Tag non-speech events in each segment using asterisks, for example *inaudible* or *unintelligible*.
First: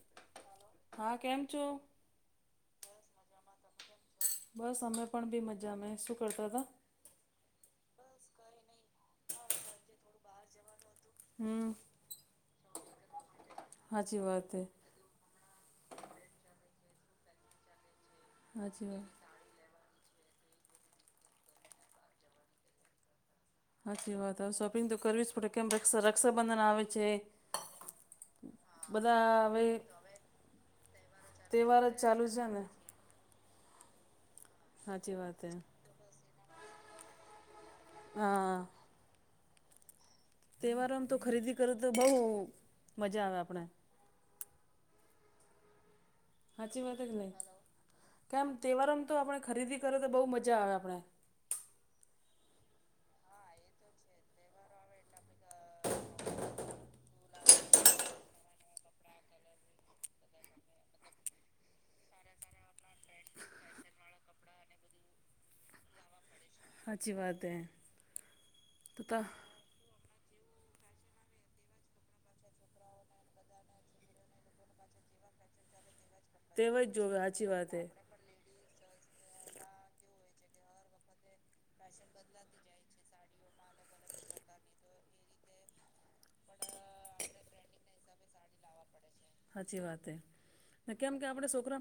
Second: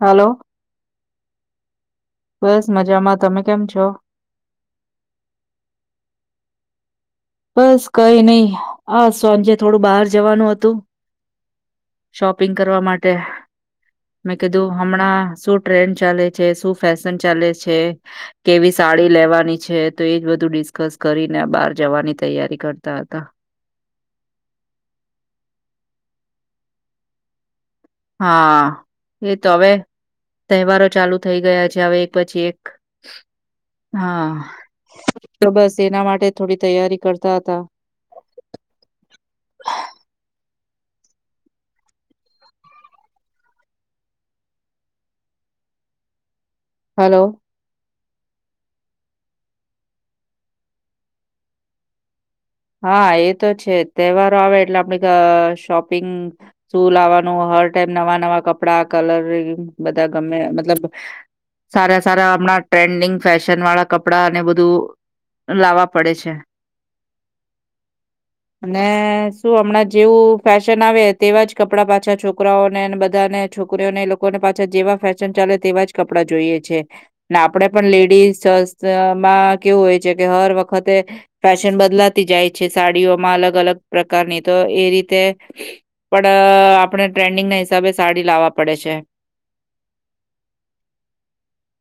હાલો હા કેમ છો બસ મજામાં તમે કેમ છો. બસ અમે પણ બી મજા મે શું કરતા હતા. બસ કઈ નહી હા સાંજે થોડું બહાર જવાનું હતું. હમ શોપિંગ કરવા માટે સાચી મેં વાત હે કીધું. હમણાં શું ટ્રેન્ડ ચાલે છે શું ફેશન ચાલે છે. કેવી સાચી વાત સાડી લેવાની છે તો એજ બધું ડિસ્કસ કરીને બહાર જવાની તૈયારી કરતા હતા. સાચી વાત હ શોપિંગ તો કરવી જ પડ કેમ રક્ષાબંધન આવે છે. હા એ તો બધાવે. હવે તહેવારો ચાલુ થઈ ગયા છે હવે એક છે પછી એક ને હા સાચી વાત તો હે બસ એના માટે થોડી તૈયારી કરતા હતા. હા. તહેવારો આમ તો ખરીદી કરું તો બહુ મજા આવે આપણે સાચી વાત જ હલો નહીં કેમ તહેવારોમ તો આપણે ખરીદી કરે તો બહુ મજા આવે આપણે હા એ તો છે તહેવારો આવે એટલે ગ આપણે શોપિંગ શું લાવવાનું હર ટાઈમ નવા નવા કપડા કલરંગ બધા ગમે મતલબ સારા સારા હમણાં ટ્રેન્ડિંગ ફેશન વાળા કપડા ને બધું. લાવવા પડે છે. સાચી વાત. તો તા અને શું હમણાં જેવું ફેશન આવે તેવા જ કપડાં પાછા છોકરાઓને બધાને છોકરીઓને લોકોને પાછા જેવા ફેશન ચાલે તેવા જ કપડાં જોઈએ છે તહેવાર જ જોવે ને સાચી આપડે વાત હે પણ લેડીઝ દઅમાં કેવું હોય છે કે હર વખતે ફેશન બદલા સાડીઓમાં અલગ અલગ પ્રકારની તો એ રીતે પણ આપણે ટ્રેન્ડિંગ ના હિસાબે સાડી લાવવા પડે છે. સાચી વાત હ કેમ કે આપડ છોકરા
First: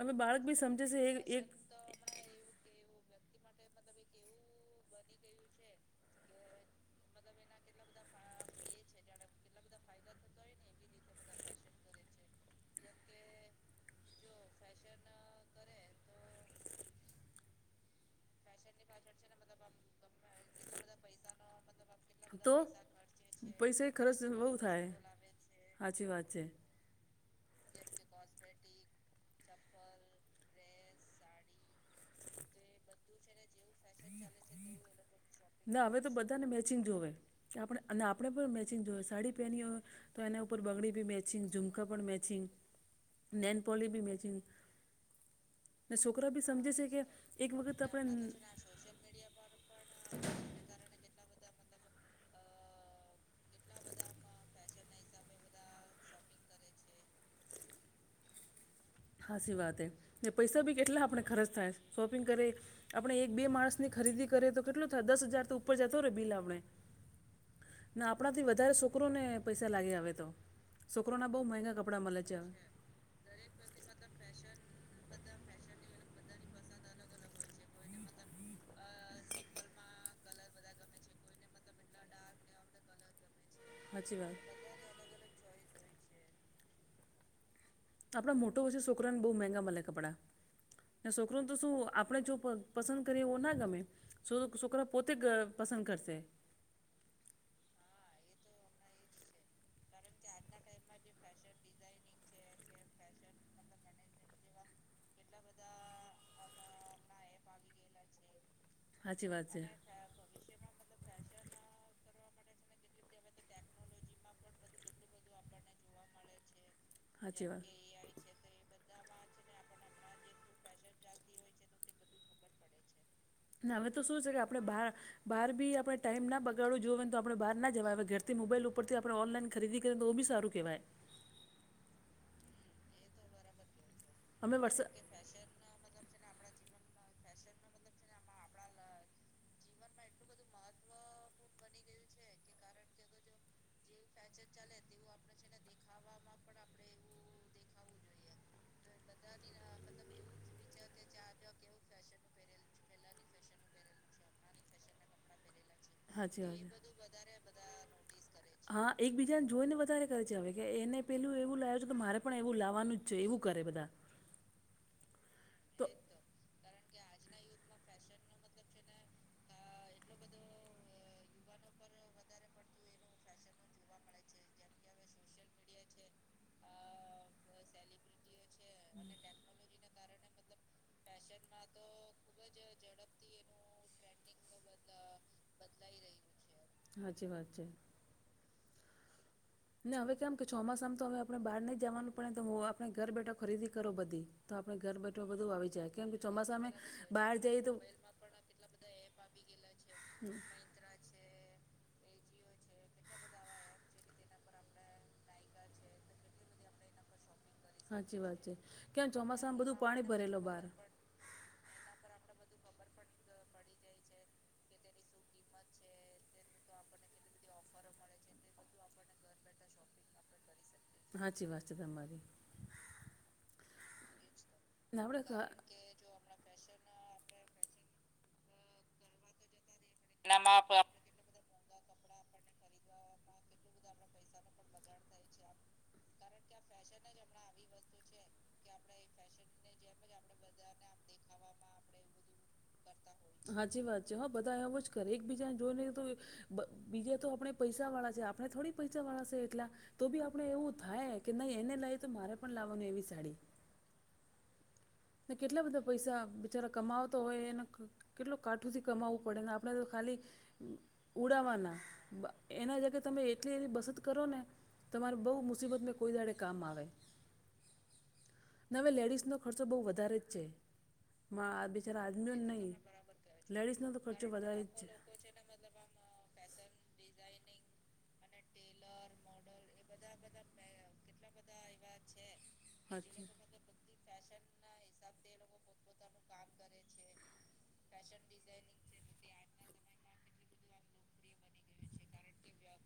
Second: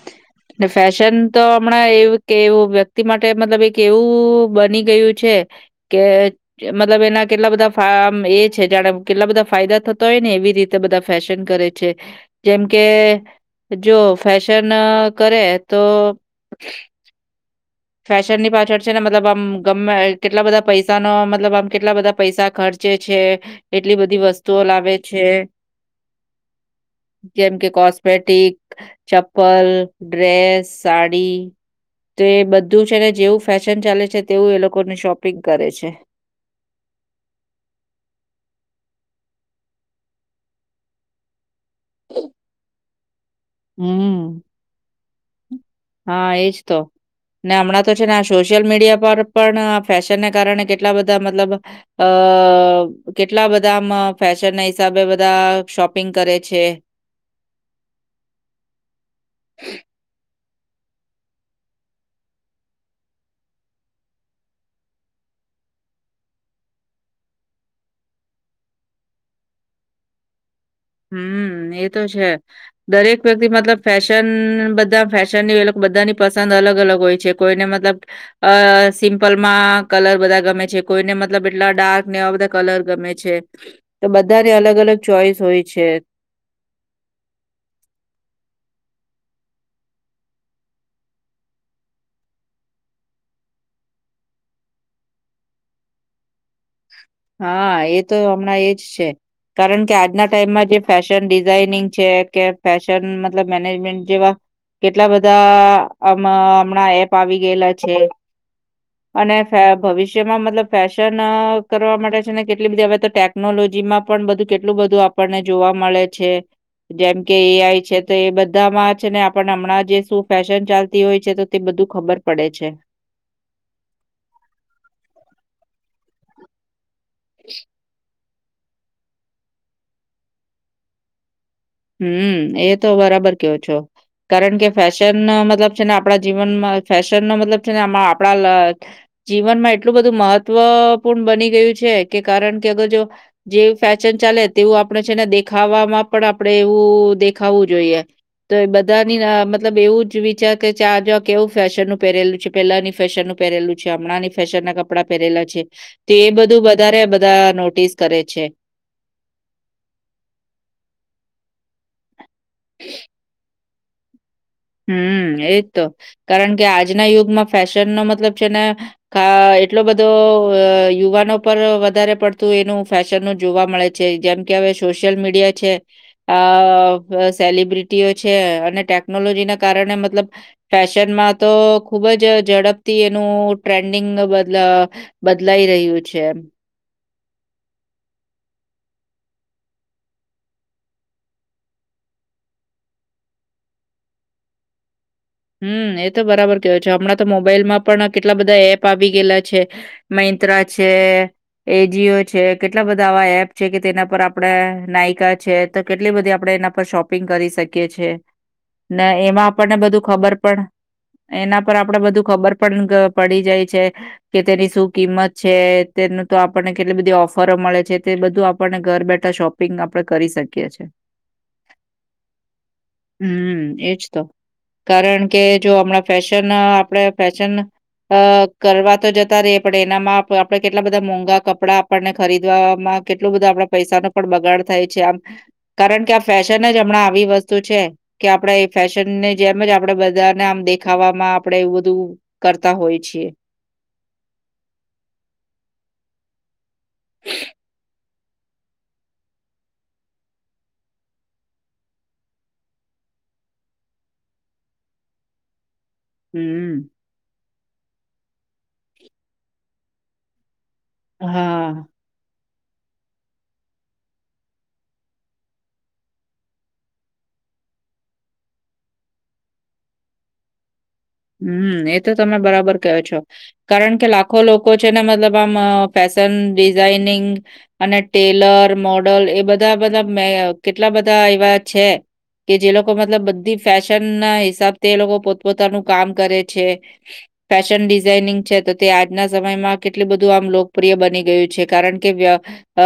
અવે બાળક બી ને સમજે છે ફેશન તો એક હમણાં એવું કે વ્યક્તિ માટે મતલબ એક એવું બની ગયું છે કે મતલબ એના કેટલા બધા ફાર્મ એ છે જાણે કેટલા બધા ફાયદા થતા હોય ને એવી રીતે. બધા ફેશન કરે છે જેમ કે જો ફેશન કરે તો ફેશન ની પાછળ છે ને મતલબ આમ ગમે કેટલા બધા પૈસા ન મતલબ આમ કેટલા બધા પૈસા તો ખર્ચે છે પૈસા એ એટલી ખર્ચ બધી બહુ વસ્તુઓ થાય લાવે છે. સાચી વાત છે જેમ કે કોસ્મેટિક ચપ્પલ ડ્રેસ સાડી તે બધું. તું છે ને જેવું ફેશન ચાલે છે તેવું એ લોકોને શોપ ના હવે તો બધાને મેચિંગ જોવે આપણે અને આપણે પણ મેચિંગ જોએ સાડી પહેની હોય. તો એના ઉપર બગડી બી મેચિંગ ઝુમકા પણ મેચિંગ નેનપોલી બી મેચિંગ હમ્મ. સોકરા હા, ભી એજ સમજે તો. છે કે એક ને વખત હમણાં તો છે આપણે ને આ મ સોશિયલ મીડિયા પર પણ ફેશનને કારણે કેટલા બધા મતલબ, અ કેટલા બધામાં ફેશનના હિસાબે બધા શોપિંગ કરે છે ખાસી વાત હે, પૈસા બી કેટલા આપણે ખર્ચ થાય શોપિંગ કરીએ આપણે એક બે માણસની ખરીદી કરીએ તો કેટલું થાય, દસ હજાર તો ઉપર જતો રે બિલ આપણે ના આપણા થી વધારે સોકરો ને પૈસા લાગે હવે તો સોકરોના બહુ હમ મહેંગા એ તો કપડા મલે છે હવે દરેક વ્યક્તિ મતલબ ફેશન, બધા ફેશનની એલોક બધાની પસંદ અલગ અલગ હોય છે કોઈને મતલબ, અ સિમ્પલમાં કલર બધા ગમે છે, કોઈને મત લબ એટલા ડાર્ક ને આવા બધા કલર ગમે છે તો સાચી વાત બધાને અલગ અલગ ચોઈસ હોય છે આપણા મોટો હોય છેે સોકરાને બહુ મહેંગા મલે કપડાં ને સોકરોને તો સુ આપણેે જો પ પસંદ કરીએ, એવુ ના ગમે. સો, સોકરા પોતે ક પસંદ કરસે હા, એ તો હમણાં એજ છે, કારણ કે આજના ટાઈમમાં જે ફેશન ડિઝાઇનિંગ છે, કે ફેશન મતલબ મેનેજમેન્ટ જેવા કેટલા બધા આમાં હમણાં એપ આવી ગયેલા છે, સાચી અને વાત છે ફે ભવિષ્યમાં, મતલબ ફેશન કરવા માટે છે ને કેટલી બધી હવે તો ત ટેકનોલોજીમાં પણ બધું કેટલું બધું આપણને જોવા મલે છે, જેમ કે સાચી એ વાત આઈ છે તો એ બધામાં છે ને, આપણને હમણાં જે સુ ફેશન ચાલતી હોય છે, તો તે બધું ખબર પડે છે. અને હવે તો શું છે કે આપણે બહાર, બહાર બી આપણે ટાઈમ ના બગાડવો જોવને તો આપણે બહાર ના જવાય હવે ઘર થી મોબાઈલ ઉપરથી, આપણે ઓનલાઈન ખરીદી કરીએ તો બી સારું કહેવાય હમ, એ તો બરાબર કેવો છો, અમે કારણ કે વરસા ફેશન મતલબ છે ને આપણા જીવનમાં ફેશન નો મતલબ છે ને, આપણા લ, જીવનમાં એટલું બધું મહત્વપૂર્ણ બની ગયું છે કે કારણ કે અગર જો જે ફેશન ચાલે તેવું આપણે છેને દેખાવામાં પણ આપ આપડે એવું દેખાવું જોઈએ તો એ બધ ધાની રાહ મતલબ એવું જ વિચાર કે આ જોવો કેવું ફેશનનું પહેરેલું છે! પેલાની ફેશનનું પહેરેલું છે, હમણાંની ફેશનના કપડા પહેરેલા છે, તો એ હાચી વાત બધું છે. વધારે બધા નોટિસ કરે છે. હા, એકબીજાને જોઈને વધારે કરે છે હવે, કે એને પેલું એવું લાયો છે કે મારે પણ એવું લાવવાનું જ છે. એવું કરે બધા હમ, એજ તો. કારણ કે આજના યુગમાં ફેશન નો મતલબ છે ને કા એટલો બધો, અ યુવાનો પર વધારે પડતું એનું ફેશનનું જોવા મળે છ છે, જેમ કે હવે સોશિયલ મીડિયા છે, સેલબ્રિટીઓ છે અને ટેકનોલોજીના કારણે, મતલબ, ફેશનમાં તો ખુબ જ ઝડપથી એનું ટ્રેન્ડિંગ બદલ બદલાઈ રહ્યું છે હાચી વાત છે ને હવે કેમ કે ચોમાસામ તો હવે આપણે બહાર નહીં જવાનું, પણ એમ તો આપણે ઘર બેઠા ખરીદી કરો બધી તો આપણે ઘર બેઠું બધું આવી જાય, હમ્મ. કેમ એ કે તો બરાબર ચોમાસા મે કહો છો. હમણાં બહાર જઈએ તો *unintelligible* મોબાઈલમાં પણ કેટલા બધા એપ આવી ગેલા છે, હમ. મૈંત્રા છે, એજિયો છે, કેટલા બધા આવા એપ છે કે તેના પર આપ આપડે નાયકા છે, તો કેટલી બધી આપડે એના પર સોપિંગ કરી શકી કીએ છે સાચી વાત ને કેમ એમાં ચોમાસામાં આપણને બધું પાણી ખબર ભરેલો પણ બહાર એના પર આપડે બધું ખબર પણ ગ પડી જાય છે કે તેની શું કિંમત છે, તેનું તો આપણને કેટલી બધી ઓફરો મળે છે, તે બધું આપણને ઘર બેઠા શોપ પિંગ આપડે કરી સકીએ છીએ. સાચી વાત છે તમારી હમ, એજ તો. ને આપણે કારણ કે, જો ખ- હમણાં ફેશન, આપણે ફેશન કરવા તો જતા રહિ પણ એનામાં આપણે કેટલા બધા મોંઘા કપડા આપણને ખરીદવામાં, કેટલો બધો આપણા પૈસાનો પણ બગાડ થાય છે આમ કારણ કે આ ફેશન જ હમણાં આવી વસ્તુ છે, કે આપણે એ ફેશનને *unintelligible* આપડે બધાને આમ દેખાવામાં આપડે એવું બધું કરતા હોય છીએ. હાચી વાત છે. હા બધા એવું જ કરે. એક બીજાને જોઈ ને તો બ બીજે તો આપણે પૈસા વાળા છે. આપણે થોડી પૈસા વાળા છે એટલા, તો બી આપડે એવું થાય કે, નહીં એને લાઈ તો મારે પણ લાવવાની એવી સાડી. ને કેટલા બધા પૈસા બિચારા હમ્મ. કમાવ તો હોય એને કેટલો કાઠુંથી કમાવવું પડે, ને આપણે તો ખાલી હા. ઉડાવવાના, એના જગ્યા તમે એટલી એની બસત કરો ને તમારે બહુ મુસીબત મે કોઈ દાડે કામ આવે. ને હવે લેડીસનો ખ ર્ચો બહુ વધારે જ છે. માં હમ્મ. એ બિચારા તો તમે આદમીઓને નહીં બરાબર કહો છો. લેડીઝનો કારણ તો કે, ખર્ચો લાખો વધારે લોકો જ છે ને મતલબ આમ ફેશન ડિઝાઇનિંગ અને ટેલર, મોડલ એ બધા-બધા મે કેટલા બધા એવા છે કે જે લોકો અચ્છા. મતલબ બધી ફેશન ના હિસાબથી, એ લોકો પોતપોતાનું કામ કરે છે. ફેશન ડિઝાઇનિંગ છે, તો તે આજના સમયમાં કેટલું બધું આમ લોકપ્રિય બની ગયું છે. કારણ કે વ્ય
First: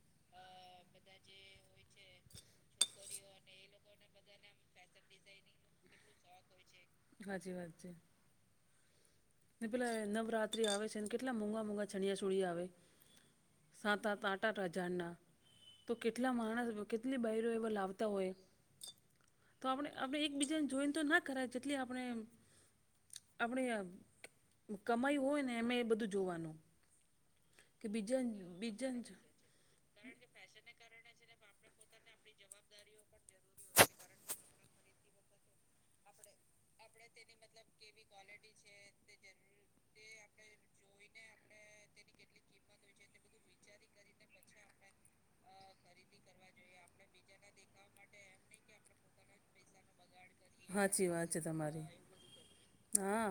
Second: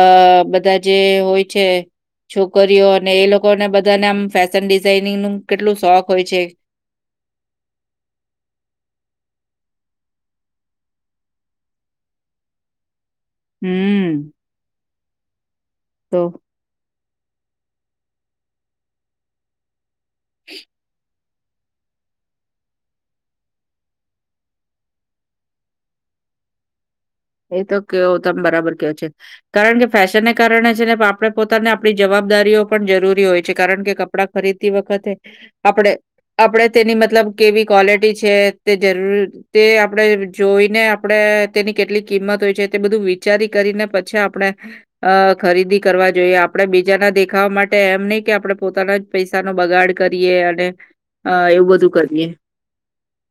અહ બધા જે હોય છે છોકરીઓ અને એ લોકોને બધાને આમ ફેશન ડિઝાઇનિંગ નું કેટલું શોખ હોય છે હાચી વાત છે. ને પેલા નવરાત્રી આવે છે ને, કેટલા મોંઘા-મોંઘા ચણીયા ચોળી આવે, સાત, આત, હમ્મ. આઠ ઠ હજાર ના, તો કેટલા માણસ કેટલી બાયરી એવા લાવતા હોય, તો આપણે-આપણે એકબીજાને જોઈને તો નાજ કરા જેટલી આપણે એમ આપણે આમ કમાયું હોય ને, એમે એ બધું જોવાનું. એ તો કે કેવો બીજા તમે બરાબર ક્યો બીજા છે. કારણ કે ફેશનને કારણે છે *unintelligible* આપણે પોતાને આપણી જવાબદારીઓ પણ જરૂરી હોય છે. કારણ કે કપડા ખરીદતી વખતે આપણે-આપણેે તેની મતલબ કેવી ક્વલિટી છે તે જરૂર તે આપણેે જોઈને આપણે તેની કેટલી કિંમત હોય છે, તે બધું વિચારી કરીને પછી આપણે અહ ખરીદી કરવા જોઈએ. આપણે બીજાના દેખાવા માટે એમ નહીં કે આપડે પોતાના જ પૈસાનો બગાડ કરીએ અને સાચી વાત છે અહ એવું તમારી બધું કરીએ. હા.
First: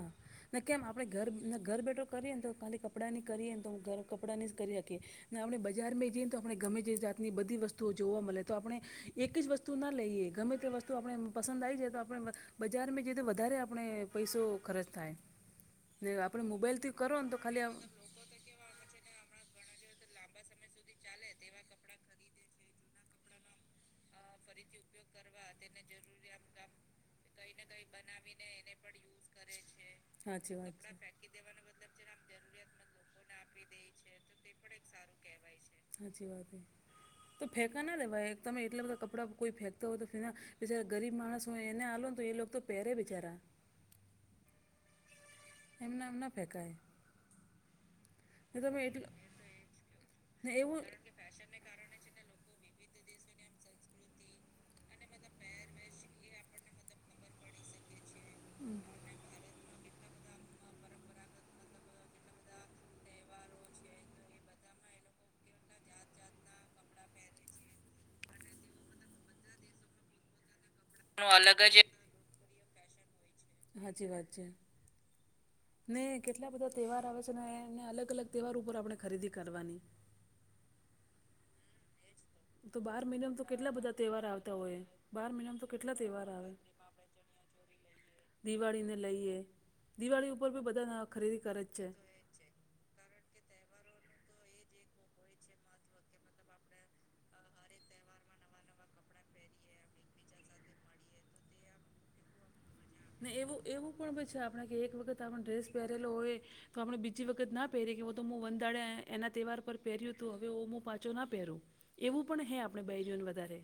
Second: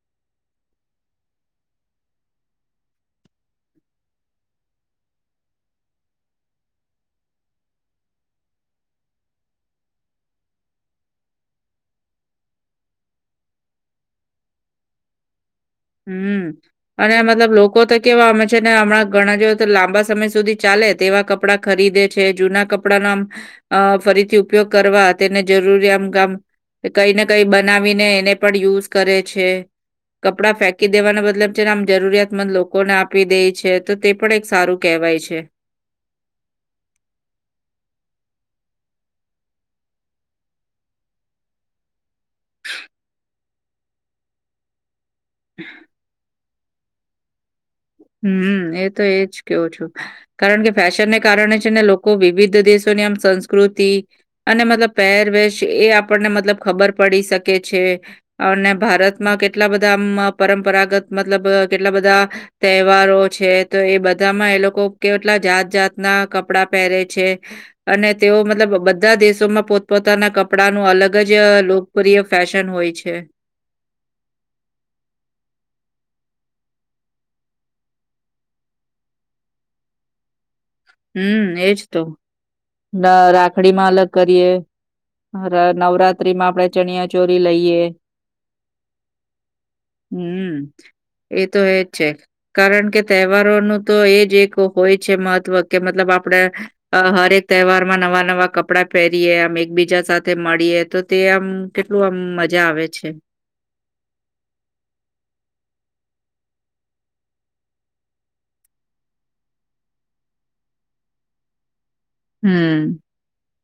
ને કેમ આપણેે ઘર-ઘર બેઠો કરીએને તો, ખાલી કપડાં કરીએ તો ઘર કપડાં ની જ કરી રાખી. ને આપણે બજાર માં જઈએને તો, આપણે ગમે જાતની બધી વસ્તુઓ જોવા મલે. તો આપણે એક જ વસ્ તુ ના લઈએ, ગમે તે વસ્તુ આપણે એમ પસંદ આઈ જાય તો આપણે બજારમાં જઈ તો વધારે આપણે પૈસો ખર્ચ થાય. ને હમ્મ. આપણે મોબાઈલથી અને કરો ને તો મતલબ ખાલી લોકો *unintelligible* કેવા અમે છે ને હમણાં ઘણા જોઈએ તો લાંબા સમય સુધી ચાલે તેવા કપડાં ખરીદે છે, જૂના કપડા ના આમ અહ ફરી થ થી ઉપયોગ કરવા, તેને જરૂરીયા આમ કામ કે કંઈ ને કંઈ બનાવીને એને પણ યુઝ કરે છે. કપડા સાચી ફેંક વાત છે. કી દેવાનો મતલબ છે ને આમ જરૂરિયાતમંદ લોકોને આપી દેય છે. તો તે પણ એક સારું કહેવાય છે. હાચી વાત હે. તો ફેંકા ના દેવાઈ, તમે એટલા બધા કપ કપડા કોઈ ફેંકતો હોય તો *unintelligible* બિચારા ગરીબ માણસ હોય એને આલો ને તો એ લોક તો પહેરે બિચારા. એમના એમ ના ફેંકાય. ને હમ્મ. તમે એ તો એટલ એજ કયો છો. ને કારણ કે એવું ફેશનને કારણે છે ને લોક કો વિવિધ દેશોની આમ હમ. સંસ્કૃતિ અને મતલબ પહેરવેશ એ આપણને મતલબ ખબર પડી શકે છે, અને ભારત માં કેટલા બધા આમ પરંપરાગત મતલબ કેટલા બધા તહેવારો છે, તો એ બધામાં એ લોકો કેટલા જાત-જાતના કપડા પહેરે છે. અને તેઓ મતલબ બધા દેશોમાં પોતપોતાના કપડાં નું અલગ જ લોકપ્રિય ફેશન હોય છે. હાચી વાત છે ને કેટલા બધા તહેવાર આવે છે નેને અલગ અલગ તહેવાર ઉપર આપણે ખરીદી કરવાની હમ એજ તો તો બાર ડ મહિનામાં તો કેટલા રાખડી માં બધા અલગ તહેવાર કરીએ આવતા હોય બાર મહિનામાં તો કેટલા તહેવાર નવરાત્રી માં આપડે ચણિયા ચોરી લઈએ દિવાળી ને લઈએ દિવાળી ઉપર હમ બી બધા ખરીદી એ તો કરે જ એજ છે કારણ કે તહેવારોનું તો એજ એક હોય છે મહત્વ કે મતલબ આપડે અ હરેક તહેવાર માં નવા નવા કપડાં પેરીએ આમ એકબીજા સાથે મળીએ તો તે આમ કેટલું આમ મજા આવે છે ને એવું એવું પણ પછી આપણે કે એક વખત આપણે ડ્રેસ પેરેલો હોય તો આપણે બીજી વખત ના પહેરી કે તો વંદાડ એના તહેવાર પર પહેર્યું હતું હવેું પાછો ના પહેરું એવું પણ હૈ આપણે હમ બેયરીઓને વધારે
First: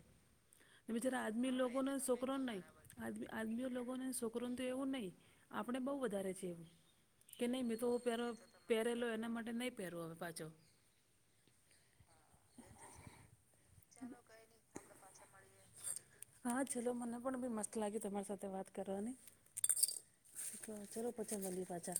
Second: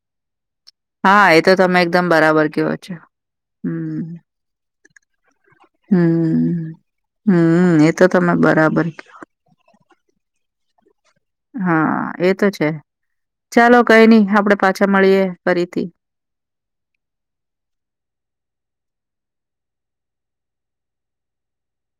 હા બીચારા એ આદમી તો તમે લોકોને એકદમ છોકરોને બરાબર નહી કયો છો આદમીઓ લોકોને હમ છોકરોને તો એવું નહી આપણે બહુ વધારે છે હમ એવું કે નહી મેંત હમ તો એ પહેરો તમે બરાબર કી- પેરેલો એના માટે નહીં પેરુ હવે પાછો હા એ તો છે ચાલો કઈ નઈ આપડે પાછા મળીએ ફરીથી હા ચલો મને પણ બી મસ્ત લાગી તમારી સાથે વાત કરવાની ચાલો પછી મલીએ પાછા